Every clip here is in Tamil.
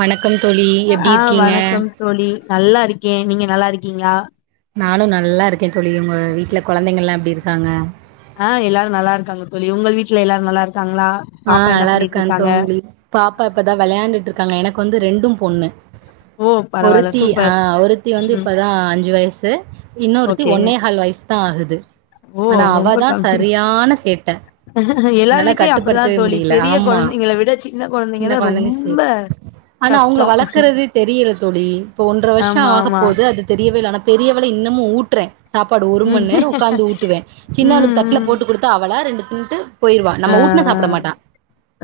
வணக்கம் தோழி எப்டி ஆ இருக்கீங்க வணக்கம் தோழி நல்லா இருக்கே நீங்க நல்லா இருக்கீங்களா நானு நல்லா இருக்கே தோழி உங்க வீட்ல கொழந்தைங்கல்லா எப்டி இருக்காங்க ஆ எல்லாரு நல்லா இருக்காங்க தோழி உங்கள் வீட்ல எல்லாரு நல்லாருக்காங்ளா ஆ நல்லாருக்கான் தோங்லி பாப்பா இப்பதா வெளயாண்டுட்ருக்காங்க எனக்கு வந்து ரெண்டும் பொண்ணு ஓ பரவால்ல ஒருத்தி ஆ சூப்பர் ஒருத்தி வந்து ம் இப்பதா அஞ்சு வயசு இன்னொருத்தி ஓகே ஒன்னேகால் வயசுத்தா ஆகுது ஓ ஆனா ரொம்ப அவதா கம்மி சரியான சேட்ட எல்லார் என்னால வீட்லயு அப்டிதா கட்டுப்படுத் தவே தோழி முடியல பெரிய ஆமா கொழந்தைங்கள விட சின்ன தா கொழந்தைங்க ரொம்ப சேட் ஆனா அவுங்கள கஷ்டோ வளக்குறது தெரியல தோழி இப்போ ஒன்ற வருஷோ ஆமா ஆக ஆமா போது அது தெரியவே இல்ல ஆனா பெரியவள இன்னமு ஊட்றே சாப்பாடு ஒரு ம் மண்நேரோ உக்காந்து ஊட்டுவே சின்னவளுக்கு ம் தட்ல ம் போட்டு குடுத் து அவளா ரெண்டு தின்ட்டு போயிருவா ஆ நம்ம ஊட்னா சாப்ட மாட்டா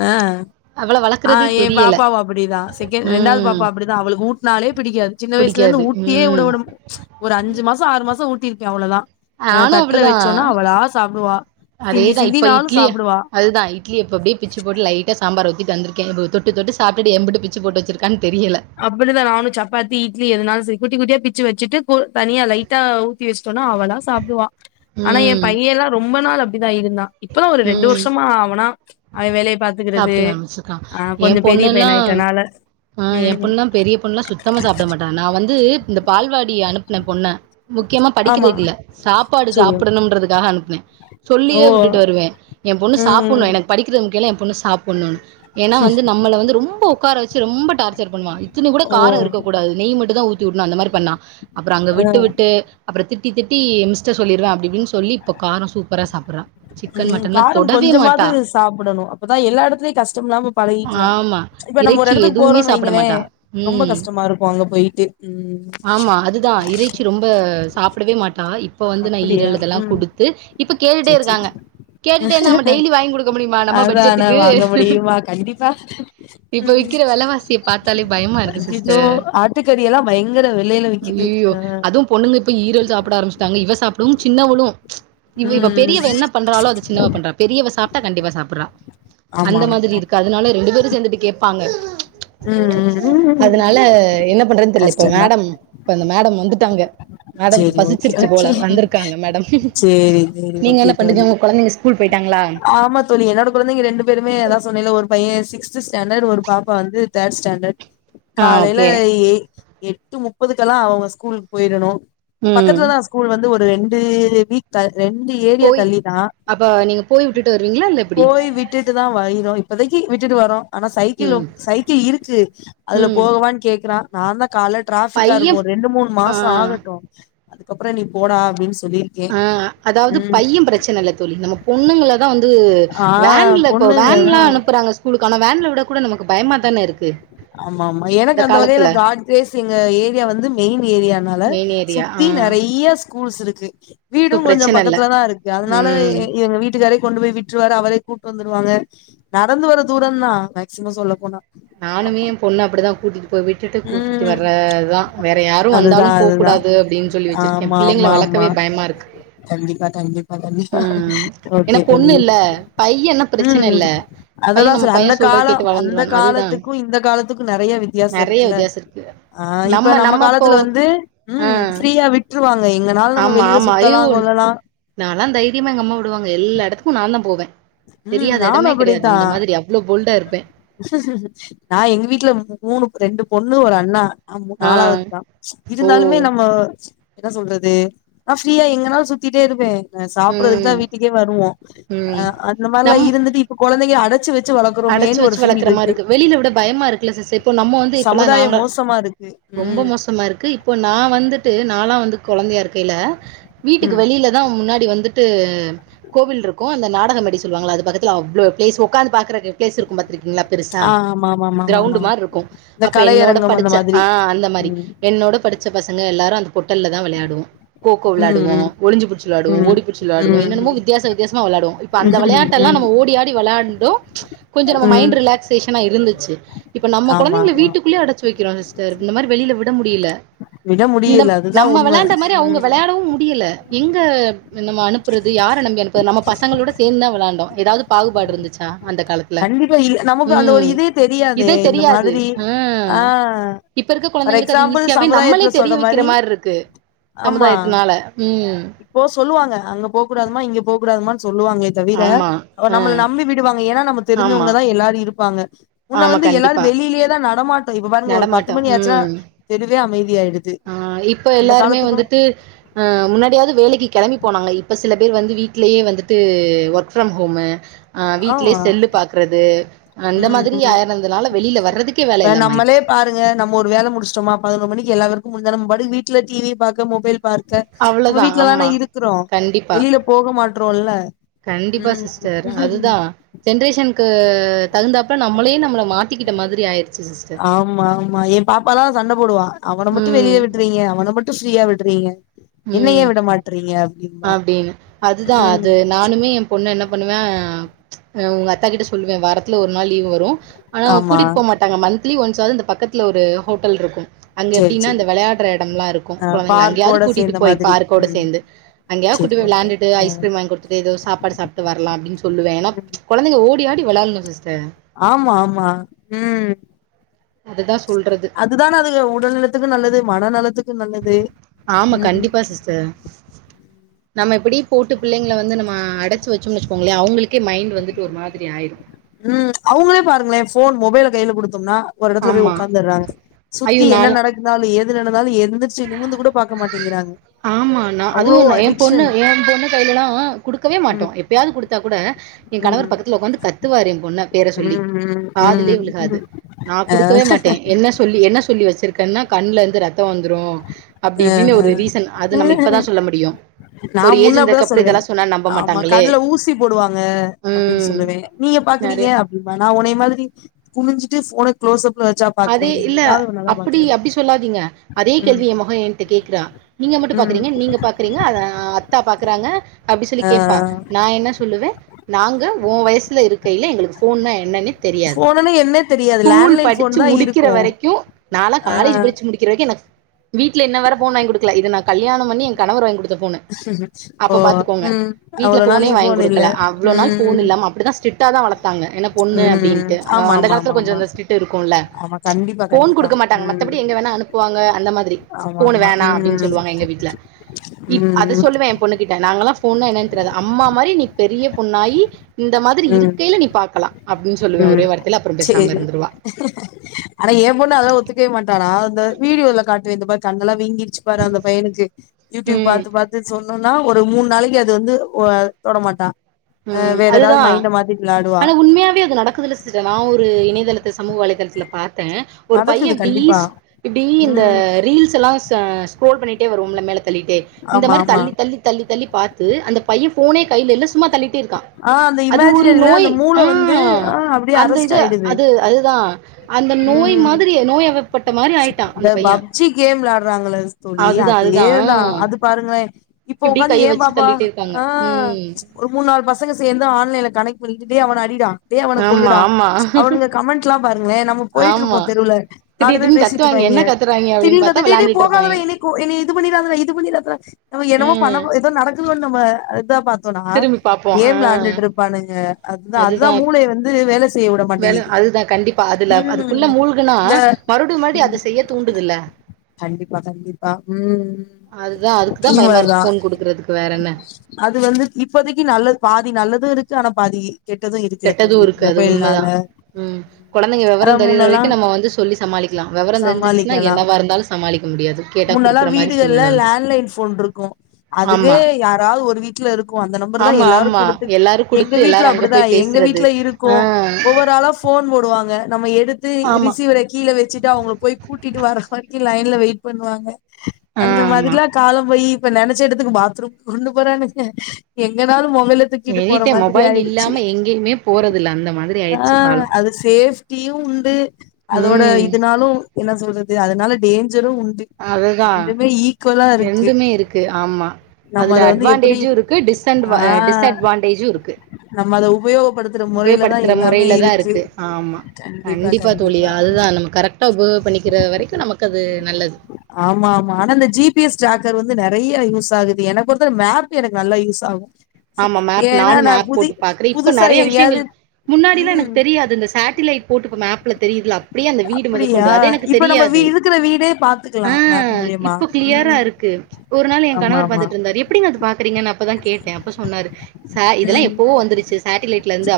ஆ அவள ஆ வளர்க்கறதே ஏ தெரியல பாப்பாவு அப்டிதா செகண் ரெண்டாவது ம் பாப்பா அப்டிதா அவளுக்கு ஊட்னாலே பிடிக்காது சின்ன வயசுலருந்து புடிக்காது ஊட்டியே ம் உடவிடம் ஒரு அஞ்சு மாசோ ஆறு மாசோ ஊட்ருக்கே அவ்ளோதா ஆ நானு தட்ல அப்டிதா வச்சோனா அவளா சாப்டுவா சிந்தி அதேதா இப்ப சிந்தினாலு இட்லிய அதுதா இட்லிய இப்ப அப்டியே பிச்சு போட்டு லைட்டா சாம்பார ஊத்திட்டு வந்துருக்கே இப்போ தொட்டு தொட்டு சாப்ட்டுட்டு எம்புட்டு பிச்சி போட்டு வச்சிருக்கான் தெரியல அப்பிடிதா நானு சப்பாத்தி இட்லி எதுனாலு சரி குட்டி குட்டியா பிச்சி வச்சிட்டு கோழ் தனியா லைட்டா தீ வச்ட்டோனா அவளா சாப்டுவா ஆனா ஏ ம் பையேலா ரொம்ப நாள் அப்டிதா இருந்தா இப்பதா ஒரு ரெண்டு ம் வருஷமா அவனா அவ வேலைய பாத்துக்குறது சாப்ட்டுக்க ஆரம்பிச்சிருக்கா ஆ கொஞ்சோ என் பெரிய பொண்ணெல்லா பையன் ஆயிட்டனால ஆ ஏ பொண்லா பெரிய பொண்லா சுத்தமா சாப்ட மாட்டா நா வந்து இந்த பால்வாடி அனுப்ன பொண்ண முக்யமா ஆமா. படிக்கிறதுக்கில்ல சாப்பாடு சரி. சாப்டணும்ன்றதுக்காக அனுப்புனே ஓ! சொல்லியே விட்டுட்டு வருவே ஏ பொண்ணு ம். சாப்புட்ணு எனக்கு படிக்கிறது முக்கியோல்ல ஏம் பொண்ணு சாப்புட்ணூனு ஏனா வந்து நம்மள வந்து ரொம்போ உக்கார வச்சி ரொம்ப டார்ச்சர் பண்வா இத்துனி கூட ஓ காரோ இருக்க கூடாது நெய் மட்டுதா ஊத்திவுடனு அந்த மாரி பண்ணா அப்றோ அங்க அ விட்டு விட்டு அப்ற திட்டி திட்டி மிஸ்ட்ட சொல்லிருவ அப்டிப்டின் சொல்லி இப்போ காரோ சூப்பரா சாப்புறா ம் காரம் கொஞ்சமாவது சாப்புடணு அப்பதா எல்லா எடத்துலயு கஷ்டம் இல்லாம பழகிக்கலா ஆமா. இப்ப நம்ம ஒரு இறைச்சி எடத்துக் எதுவுமே போறோன் சாப்பிட வைங்களே மாட்டா. ரொம்ப ம். கஷ்டமா இருக்கு அங்க போயிட்டு ம் சி ரொம்ப சாப்டவே மாட்டா இப்போ வந்து நா அப்படியா ஈரல் இதெல்லா ம் குடுத்து இப்ப கேட்டுட்டே சேரி இருக்காங்க சேரி கேட்டுட்டே இருந்தா நம்ம டெய்லி வாங்கி குடுக்க முடியுமா நம்ம அதா ஆனா பட்ஜெட்டுக்கு வாங்க முடியுமா கண்டிப்பா இப்போ ம் விக்கிற வெல வாசிய பாத்தாலே பயமா இருக்கு அய்யய்யோ சிஸ்டர் ஆட்டுக்கறி எல்லா பயங்கர வெலையில விக்குது அய்யயோ அ அதும் பொண்ணுங்க இப்ப ஈரல் சாப்புட ஆரம்பிச்சிட்டாங்க இவ சாப்டவும் சின்னவளும் இவ இவ ம் ம் பெரியவ என்னப் பண்றாலோ அது சின்னவ பண்றா பெரியவ சாப்ட்டா கண்டிப்பா சாப்புட்றா ஆமா அந்த மாதிரி ஆமா இருக்கு அதுனால ரெண்டு பேரு சேந்துட்டு கேப்பாங்க ம் ம் ம் அதுனால என்ன பண்றதுன் தெரிலை இப்ப கஷ்டந்தா மேடம் இப்ப அந்த மேடம் வந்துட்டாங்க மேடம்க்கு சேரி ஓகே பசிச்சிருச்சு போல ஓகே வந்துருக்காங்க மேடம் சேரி சேரி நீங்க ஓகே என்ன பண்றீங்க தோழி உங்க கொழந்தைங்க ஸ்கூல் போயிட்டாங்களா ஆமா தோழி என்னோட கொழந்தைங்க ரெண்டு பேருமே அதா சொன்னைல ஒரு பையெ சிக்ஸ்த்து ஸ்டேண்டர்ட் ஒரு பாப்பா வந்து தேர்ட் ஸ்டாண்டர்ட் ஆ காலையில ஓகே எய் எட்டு முப்பதுக்கெலா அவங்க ஸ்கூலுக் போயிரணு ம் பக்கத்துலதா ஸ்கூல் வந்து ஒரு ரெண்டு வீக் ரெண்டு ஏரியா தள்ளிதா அப்போ நீங்க போய் விட்டுட்டு வருவீங்களா இல்ல எப்புடி விட்டுட்டுதா வைரோ இப்போதைக்கி விட்டுட்டு வரோ ஆனா ம் சைக்கிளும் சைக்கிள் இருக்கு அதுல ம் போகவான் கேக்குறா நாந்தா கால டிராபிக்கா பைய இருக்கும் ரெண்டு மூணு ஆ மாசம் ஆகட்டும் அதுக்கப்புறம் நீ போடா அப்டின்னு சொல்லி ஆ அதாவது பைய பிரச்சன இல்ல தோழி நம்ம பொண்ணுங்க தா வந்து ஆ வேன்ல இப்ப பொண்ணுங்கதா வேன்லா அனுப்புறாங்க ஸ்கூல்ளுக்குல ஆனா வேன்ல விட கூட நமக்கு பயமாக தானே இருக்கு ஆமா ஆமா எனக்கு இந்த அந்த வகையில காலத்துல காட் கிரேஸ் எங்க ஏரியா வந்து மெயின் ஏரியனால மெயின் ஏரியா ஆ சுத்தி நெறைய ஸ்கூல்ஸ் இருக்கு சோ வீடும் கொஞ்ச பிரச்சன இல்ல பக்கத்துல தா இருக்கு அதனால ம் எங்க வீட்டுக்காரே கொண்டு போய் விட்டுவாரு அவரே கூட்டு வந்துருவாங்க நடந்து வர தூரம் தா மேக்சிமம் சொல்ல போனா நானுமே ஆமா எ பொண்ண அப்டிதா கூட்டிட்டு போய் விட்டுட்டு கூட்டிகிட்டு ம் வரது தா வேற யாரும் அதுதா வந்தாலு அதுதா போகக்கூடாது அப்டின்னு சொல்லி வச்சிருக்க எ ஆமா பிள்ளைங்கள ஆமா ஆமா வளக்கவே பயமாக இருக்கு கண்டிப்பா கண்டிப்பா கண்டிப்பா ம் ஏன்னா ஓகே பொண்ணு தோழி இல்ல பையன்னா பிரச்சன ம் இல்ல பைய அததா நம்ம சொல்ல பைய அந்த சொல்றத காலம் கேட்டு அந்த வளந்துருவான் அதுதா காலத்துக்கும் இந்த காலத்துக்கும் நெறய வித்தியாச நெறைய வித்தியாச இருக்கு ஆ இப்ப நம்ம காலத்துல வந்து ஆ ம் ஃப்ரீயா விட்டுருவாங்க எங்கனால நம்ம ஆமா வெளியில ஆமா சுத்தலா ஐயோ கொல்லலா நாலா தைரியமா எங்க அம்மா விடுவாங்க எல்ல இடத்துக்கும் நா தா போவே ம் தெரியாத நானு இடமே கிடையாது அப்படித்தா அந்த மாரி அவ்ளேவு போல்டா இருப்பே நா எங்க வீட்டு்ல மூணு ரெண்டு பொண்ணு ஒரு அண்ணா ஆம ஆ நாலாவது தா இருந்தாலுமே ஓ நம்ம என்ன சொல்றது நா ஃப்ரீயா எங்கனாலு சித்திடே இருப்பே சாப்பிறதுக்கு தா ம் வீட்டுக்கே வருவோம் அ ம் அந்த மாரிலா இருந்துட்டு இப்ப குழந்தைய அடச்சு வச்சு அடச்சு வளக்குறோமேன்னு வச்ச ஒரு ஃபீல் வளர்க்கற மாரி இருக்கு வெளியில விட பயமா இருக்குல சிஸ்டர் இப்ப நம்ம வந்து இப்பல்லா சமுதாயம் நாங்க மோசமா இருக்கு ரொம்ப ம் மோசமா இருக்கு இப்ப நா வந்துட்டு நல்லா வந்து கெழந்தைய இருக்கில வீட்டுக்கு ம் வெளில அதா முன்னாடி வந்துட்டு கோவில் இருக்கும் அந்த நாடகம் மேடை சொல்லுவாங்க அது பக்கத்துல அவ்ளோ பிளேஸ் உக்காந்து பாக்குறக்கு பிளேஸ் இருக்கு பாத்தருக்கீங்களா பெருசா ஆ ஆமா ஆமா ஆமா ஆமா கிரௌண்ட ஆமா மாரி இருக்கும் இந்த அப்ப என்னோட கலையரங்கம் அந்த படிச்ச மாதிரி ஆ அந்த மாரி ம் என்னோட படிச்ச பச்ச பசங்க எல்லாரும் அந்த பொட்டல்ல தா வெளாடுவோ கோ கோ வெளாடுவம் ம் ஒளிஞ்சி புடிச்சி வெளாடுவேம் ம் ஓடி புடிச்சி வெளாடுவேம் ம் என்னன்னமோ ம் வித்தியாச வித்தியாமா வெளாடுவேம் இப்ப அந்த ம் விளையாட்ட எல்லா ம் நம்ம ஓடி ஆடி விளையாண்டு கொஞ்சம் நம்ம ம் மைண்ட் ரிலாக்சேஷனா இருந்துச்சு இப்ப நம்ம ஆமா குழந்தைங்க ஆமா வீட்டுக்குள்ளே அடைச்ச வைக்கிறோ சிஸ்டர் இந்த மாதிரி வெளியில விட முடியல விட இந்த முடியல அதுதா நம்ம உண்ம விளையாண்ட மாதிரி அவங்க ம் விளையாடவும் முடியல எங்க நம்ம அனுப்புறது யார நம்பி அனுப்புறது நம்ம பசங்களோட சேர்ந்துதா விளையாண்டோ ஏதாவது பாகுபாடு இருந்துச்சா அந்த கா லத்துல கண்டிப்பா இல் நமக்கு அந்த ஒரு ‌ம் இதே தெரியாதே இதே இந்த தெரியாது மாதிரி ம் ஆ இப்ப இருக்க ஃபார் குழந்தைங்களுக்கு அது எக்ஸாம்பிள் ஈஸியாவே நம்மளே சமுதாயத்துல தெரிய சொல்ற வைக்கிற மாரி மாதிரி இருக்கு சமுதாயத்தினால ம் போ சொல்லுவாங்க அங்க போ கூடாதுமா இங்க போகடதுமனு சொல்லுவாங்க தவிர ஆமா ஆ நம்மள நம்பி விட் வாங்க ஏன்னா நம்ம ஆமா தெரிஞ்சவங்க தா எல்லாரும் இருப்பாங்க உன்ன ஆமா வந்து கண்டிப்பா எல்லாரும் வெளியிலயே தா நடமாட் இப்ப பாருங்க ஒரு பத்து நடமாட்டோ மணி ஆச்சுன்னா ம் தெருவே அமைதிய ஆயிடு ஆ இப்ப எல்லாருமே வந்துட்டு அ முன்னாடியாது வேலைக்கு கிளம்பி போனாங்க இப்ப சில பேர் வந்து வீடலேயே வந்துட்டு ஒர்க் ஃப்ரம் ஹோம் ஆ வீட்டலயே ஆமா செல்லு பா்க்கறது அந்த ம் மாதிரி ம் ஆயறதுனால வெளியில வர்றதுக்கே வேல இப்ப இல்லாம நம்மளே ஆயிடுச்சு பாருங்க நம்ம ஒரு வேல முடிச்சோமா பதினொரு மணிக்கு எல்லாருக்கு முஞ்சா நம் வீட்ல டிவி பாக்க மொபைல் பார்க்க நம்ம அவ்ளோதா வீட்டுலதானே ஆமா இருக்கிறோம் கண்டிப்பா வெளியில போக மாட்டறோம்ல்ல கண்டிப்பா சிஸ்டர் அதுதான் ஜெனரேசனுக்கு தகுந்தாஅப்ல நம்மளே நம்மள மாத்திக்கிட்ட மாரி ஆயிருக் ஆமா ஆமா என் பாப்பாதா சண்ட போடுவான் அவன மட்டும் வெளியில ம் விட்டுறீங்க அவன மட் ஃப்ரீயா விடுறீங்க ம் அப்டின்னு அதுதான் ம் அது நானுமே பொண்ணு என்ன பண்ணுவேன் உங்க அத்தா கிட்ட சொல்லுவேன் வரத்துல ஒரு நாள் லீவ் வரும் ஆனா ஆமா கூட்டிட்டு போ மாட்டாங்க மந்த்லி ஒன்ஸ் ஆது இந்த பக்கத்துல ஒரு ஹோட்டல் இருக்கும் அங்கே சேரி எப்டின்னா சேரி இந்த விளையாடுற எடம்லாம் இருக்கும் ஆ கொலந்தைங்கல அங்கேயாது பார்க்கோட குட்டிட்டு சேந்த போய் மாதிரி பார்கோட ம் சேர்ந்து அங்கய கூட்டி சேரி போ ஓகே விழாண்டுட்டு ம் ஐஸ்கிரீம் வா ங்கி கொடுத்துட்டு ஏதோ சாப்பாடு சாப்பிட்டு வரலாம் அப்டின் சொல்லுவேன் ஏனா கெழந்தைங்க ஓடி ஆடி விழாடணும் சிஸ்டர் ஆமா ஆமா ம் அதுதா சொல்றது அதுதானே அது உடல் நலத்துக்கு நல்லது மன நலத்துக்கும் நல்லது உம் சா நம்ம எப்படி போட்டு பிள்ளைங்கள வந்து நம்ம அடைச்சு வச்சோம்னு வச்சுக்கோங்லே அவங்களுக்கே மைண்டு வந்துட்டு ஒரு மாதிரி ஆயிடும் ம் அவங்களே பாருங்களேன் ஃபோன் மொபைல கையில கொடுத்தோம்னா ஒரு எடத்துல போய் ஆமா உகாந்துறாங்க ஐயோ சுத்தி நால என்ன நடக் ந்தாலும் எது நடந்தாலும் எந்திரிச்சு நிமுந்து கூட பாக்க மாட்டேங்கிறாங்க ஆமா நா அவ்ளோ அதுவும் எ பொண்ணு அடிக்ஷன் என் பொண்ணு கையிலலா குடுக்கவே ம் மாட்டோம் எப்பாயாது குடுத்தா கூட என் கணவர் ம் பக்கத்துல உக்காந்து கத்துவாறு ஏ பொண்ண பேர சொல்லி ம் காதுலயே ம் விழுகாது ம் நான் குடுக்கவே மாட்ட என்ன சொல்லி என்ன சொல்லி வச்சிருக்கன்னா கண்ல இருந்து ரத்தம் வந்துரும் அப்டிஇப்டின்னு ஒரு ரீசன் அது நம்ம இப்பதா சொல்ல முடியும் நான் முன்ன அப்படிதான் சொல்லுவேன் ஆமா மாட்டாங்களே கண்ல ஊசி போடுவாங்க அப்டின்னு ம் சொல்லுவேன் நீங்க பாக்குறீங்க நெறைய அப்டின்பா நான் உனைய மாதிரி குமுஞ்சிட்டு ஃபோன குளஸ் அப்ல வச்சாப் அதெ இல்ல அப்டி அப்டி சொல்லாதீங்க அதே ம் கேள்வி என் மக என்ட்ட கேக்றா நீங்க மட்டு ம் பாக்குறீங்க நீங்க பாக்குறீங்க ஆ அத்தா பாக்குறாங்க அப்டி சொல்லி ஆ கேப்பா நா என்ன சொல்லுவ நாங்க ஊ வயசுல இருக்கயில எங்களுக் ஃபோன்னா என்னன்னே தெரியாது ஃபோனுன்னு என்னே தெரியாது ஸ்கூல் லேண்ட்லைன் படி சு ஃபோன் தா முடிக்கிற இருக்கு வரைக்கும் நாளா காலேஜ் படிச்சு முடிக்கிற வரைக்கும் எனக்கு வீட்டல இன்னவர ஃபோன் வாங்கி குடுக்கல இத நா கல்யணம் பண்னி என் கனவர் வாங்கி கொடுத் த போனு ஓ அப்ப பாத்துக்கோங்க ம் வீட்டல அவ்ளோ நாள் ஃபோனே நீ வாங்கி ஃபோன் இல்ல குடுக்கல அவ்லோ நாள் ஃபோன் ம் இல்லாம அப்டிதான் ஸ்டிட் டா தான் வளத்தாங்க என்ன பொண்ணு ம் அப்டின்ட்டு ஆ ஆமா அந்த ஆமா காலத்துல ஆமா கொஞ்சோ ஆமா அந்த ஸ்டிட் இருக்கும்ல ஆமா கண்டிப்பா ஃபோன் கண்டிப்பா குடுக்க மாட்டாங்க ம் மத்தபடி எங்க வேணா அனுப்புவாங்க அந்த மாதிரி ஆமா ஃபோன் ஆமா வேணாம் அப்டின்னு ம் சொல்லுவாங்க எங்க வீட்ல இப் அத ம் சொல்லுவ என் பொண்ணு கிட்ட நாங்கல்லாம் ஃபோன்னா என்னன்னு தெரியாது அம்மா மாரி நீ பெரிய பொண்ணாயி இந்த மாதிரி ம் ம் இருக்கையில நீ பாக்கலாம் அப்டின்னு சொல்லுவேன் ம் ஒரே வார்த்தையில அப்பறம் பேசாமல் சேரி இருந்துருவா ஆனா ஏன் பொண்ணு அதெல்லாம் ஒத்துக்கவே மாட்டாடா அந்த வீடியோல காட்டுவேன் இந்த மாறி கண்ணெல்லாம் வீங்கிடுச்சு பாரு அந்த பையனுக்கு யூடியூப் ம் பாத்து பாத் து சொன்னோன்னா ஒரு மூணு நாளைக்கு அது வந்து ஆ தொட மாட்டா அ உம் வேற ஏதாவது அதுதான் மைண்ட மாத்திட்டு விளாடுவா ஆனா உண்மையாவே அது நடக்குதுல சிஸ் நா ஒரு இணையதளத்த சமூக வலைதளத்துல பாத்த ஒரு பையன் நடக்குது இப்டி கண்டிப்பா இப்டி இந்த ம் ரீல்ஸ்லா சா ஸ்க்ரோல் பண்ணிட்டே வருவோம்ல மேல தள்ளிட்டே இந்த ஆமா மாரி ஆமா தள்ளி தள்ளி தள்ளி தள்ளி பாத்து அந்த பையன் ஃபோனே கையில இல்ல சும்மா தள்ளிட்டே இருக்கா ஆ அந்த அது ஒரு இமேஜினரில நோய் அந்த மூள ஆ வந்து ஆ அப்டியே அரஸ்ட் அந்தஇது ஆயிடுது அது அதுதா அந்த நோய் ம் மாதிரி நோய்ப் அவ பட்ட மாரி ஆயிட்டா இந்த அந்த பைய்யே பப்ஜி கேம் விளாடுறாங்கள தோழி அதே தா அது பாருங்களே இப்போ இப்டி உக்காந்து கைய ஏ வச்சு பாபா தள்ளிட்டே இருக்காங்க ஆ ம் ஒரு மூணு நாள் பசங்க சேர்ந்து ஆன்லைன்ல கணக்ட் பண்ணிக்கிட்டு அவன அடிடா டே அவன ஆமா கொல்லுடா ஆமா ச் அவனுங் கமெண்ட்ல்லா பாருங்களே நம்மோ போயிட்டு இருப்போ ஆமா தெருல நாலு திடீர் பேர் திடீர்னு கத்துவாங்க என்ன பேசிட்ருப்பாங்க கத்துறாங்க அப்டின்னு திடீர்னு பாத்தா டே டே வெளாண்டுட்டு போகாத டா இருப்பாய்ங்க என்னே கோ என்ன இது பண்ணிறாதடா இது பண்ணிறாதடா நம்ம என்னவோ பண்ணோ ம் ஏதோ நடக்குது நம்ம இது தா பாத் த்தோனா திரும்பி பாப்போ ஏ ஆ விளாண்டுட்ருப் பானுங்க அதுதா அதுதா மூளைய வந்து வேல செய்ய விட மாட்டேங்கி துதா கண்டிப் பா அதுல அதுக்குள்ள மூழ்குனா இந்த மறுடி மறுடி அது செய்ய தூண்டுதுல்ல கண்டிப்பா கண்டிப்பா உ அதுதா அதுக்குதா பயமா இனிமேல்தா இருக்கு ஃபோன் குடுக்குறதுக்கு வேற என்ன அது வந்து இப்போதைக்கு நல்லத் பாதி நல்லது இருக்கு ஆனா பாதி கெட்டது இருக்குல தோழி மொபைல்னால உ கொழந்தைங்க வெவரோ அதா தெரியிற முன்னெல்லா வரைக்கு நம்ம வந்து சொல்லி சமாளிக்கலா வெவரோ தெரிஞ்சிச்சுன்னா என்னவா இருந்தாலு சமாளிக்க முடியாது கேட்டா முன்னல்லா குடுக்குற மாரி வீடுகள்ல சூழ்நிலை வந்துரு லேண்ட்லைன் ஃபோன்ருக்கு அதுவே ஆமா யாராவது ஒரு வீட்ல இருக்கு அந்த நம்பர் தா ஆமா எல்லாரு ஆமா எல்லாரு எங்க குடுத்து வீட்ல எல்லாரு அங்க அப்டிதா போய் எங்க பேசுறது வீட்ல இருக்கு ஆ ஒவ்வொரு ஆளாஃப் ஃபோன் போடுவாங்க நம்ம எடுத்து ஆமா ரிசீவர கீழ வச்சுட்டு அவங்கள போய் கூட்டிட்டு வரற வரைக்கு லைன்ல வெயிட் பண்ணுவாங்க ஆ அந்த ஆமா மாதிரிலா காலோ போய் இப்ப நெனைச்ச எடத்துக்கு பாத்ரூம் கொண்டு போறானுங்க எங்கனாலு மொபைலு தூக்கிட்டு எனி போற டைம் மாதிரி மொபைல் ஆயிடுச்சு இல்லாம எங்கேயுமே போறதில்ல அந்த மாதிரி ஆ ஆயிடுச்சு காலோ அது ஸேஃப் டியு உண்டு அதோட ம் இதனாலு என்ன சொல்றது அதனால டேஞ்ஜரு உண்டு அதுதா ரெண்டுமே ஈக்குவலா இருக்கு ரெண்டுமே இருக்கு ஆமா நம்ம அதுல அத வந்து எப்டி அட்வான்டேஜு இருக்கு டிஸ்அன்ட் ஆ டிஸ்அட்வான்டேஜு இருக்கு நம்ம அத உபயோகப்படுத் உபயோகப்படுத்துற முறையில தா இருக்கு ஆமா கண்டிப்பா தோழி அதுதா நம்ம கரெக் கரெக்டா‌ கோ பண்ணிக்கிற வரைக்கு நமக்கு அது நல்லது ஆமா ஆமா ஆனா இந்த ஜி பி எஸ் ட்ராக்கர் வந்து நெறையா யூஸ் ஆகுது எனக்கு வந்து மேப் எனக்கு நல்லா யூஸ் ஆகு ஆமா மேப் ஏன்னா நானு நா மேப் புதி போட்டு பாக்குறே இப்ப புதுசா நெறைய எங்கேயாவது விஷயங்கள் முன்னாடிலா எனக்கு ம் தெரியாது இந்த ஸேட்டிலைட் போட்டுப்போ மேப்ல தெரியுதுல அப்படிய அந்த வீடு அப்டியா முதக்கொண்டு அத இப்ப நம்ம வீ தெரியாது இருக்கிற வீடே ஆ பாத்துக்கலாம் மேப் மூலியமா இப்ப க்ளியரா ம் இருக்கு ஒரு நாள் எ ஆமா கணவர் ஆமா பாத்துட்ருந்தாரு எப்டிங்க அத பாக்குறீங்கன்னு அப்பதா கேட்டே அப்ப சொன்னாரு சா இதெல்லா ம் எப்போவோ வந்துருச்சு சேட்டிலலைட்லருந்து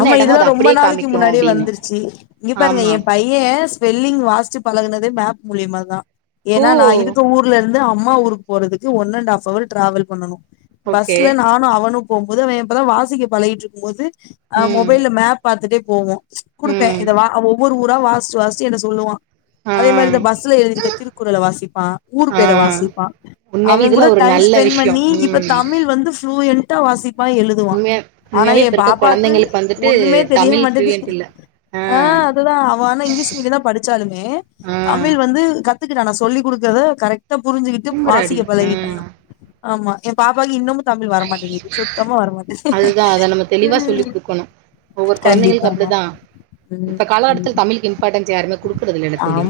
ஆமா இதெல்லா ரொம்ப நாளைக்கு முன்னாடியே அப்டின்னு வந்துருச்சு இங்க பாருங்க ஆமா எ பைய் யே ஸ்பெல்லிங் வாஸ்சு பழகுனதே மேப் மூலியமா தா ஓ ஏன்னா நா இருக்க ஊர்ல இருந்து அம்மா ஊருக்கு போறதுக்கு one and half hour travel பண்ணனு ஓகே பஸ்ல நானு அவனு போம்போது அவே இப்ப தா வாசிக்க பழகிட்ருக்கும் போது ஆ ம் மொபைல்ல மேப் பாத்துட்டே போவோ ச் குடுப்பே ம் இத வா ஒவ்வொரு ஊரா வாஸ்சி வாஸ்சி என்ட சொல்லுவா ஆ அதே மாரி இந்தா பஸ்ல எழுதிர்க திருக்குறல வாஸிப்பா ஊர் ஆ பேர வாஸிப்பா உண்மையாவே அவே கூட இதுல ஒரு டைம் நல்ல ஸ்பெண்ட் விஷயம் பண்ணி இப்ப ம் தமிழ் வந்து ஃபுளூயண்டா வாஸிப் ப்பா எழுதுவா உண்மையா ஆனா உண்மையாவே எ இப்ப இருக்க பாப்பாக்கு கொழந்தைங்களுக்கு வந்துட்டு ஒண்ணுமே தெரிய தமிழ் மாட்டேது ஃப்ளூயன்ட் இல்ல ஆ அதுதா அவ ஆனா இங்கிலீஷ் மீடியந்தா படிச்சாலுமே ஆ தமிழ் வந்து கத்துக்கிட்டா நா சொல்லி் குடுக்கறத கரெக் ட புரிஞ்சுகிட்டு தூங்குறாடி வாசிக்க பழகிட்டா ம் ஆமா எ பாப்பாக்கு இன்னமு தமிழ் வரமாட்டேங்குது சுத்தமா வர மாட் அதுதா அத நம்ம தெளிவா சொல்லி ம் குடுக்கணு ஒவ்வொரு கொழந்தைகளுக்கப்டி தா இப்ப ம் காலகட்டத்தில் தமிழுக்கு இம்பார்ட்டன்ஸ் யாருமே குடுக்குறது இல்லேல தோழி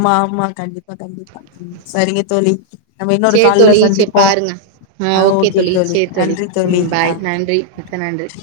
ப்பா கண்டிப்பா ம் சரிங்க தோழி நம்ம இன்னொரு சேரி கால்ல தோழி சேரி சந்திப்போ பாருங்க ஆ ஓகே ஓக்கே தோழி சேரி நன்றி தோழி ம் பாய் நன்றி மிக்க நன்றி ஆ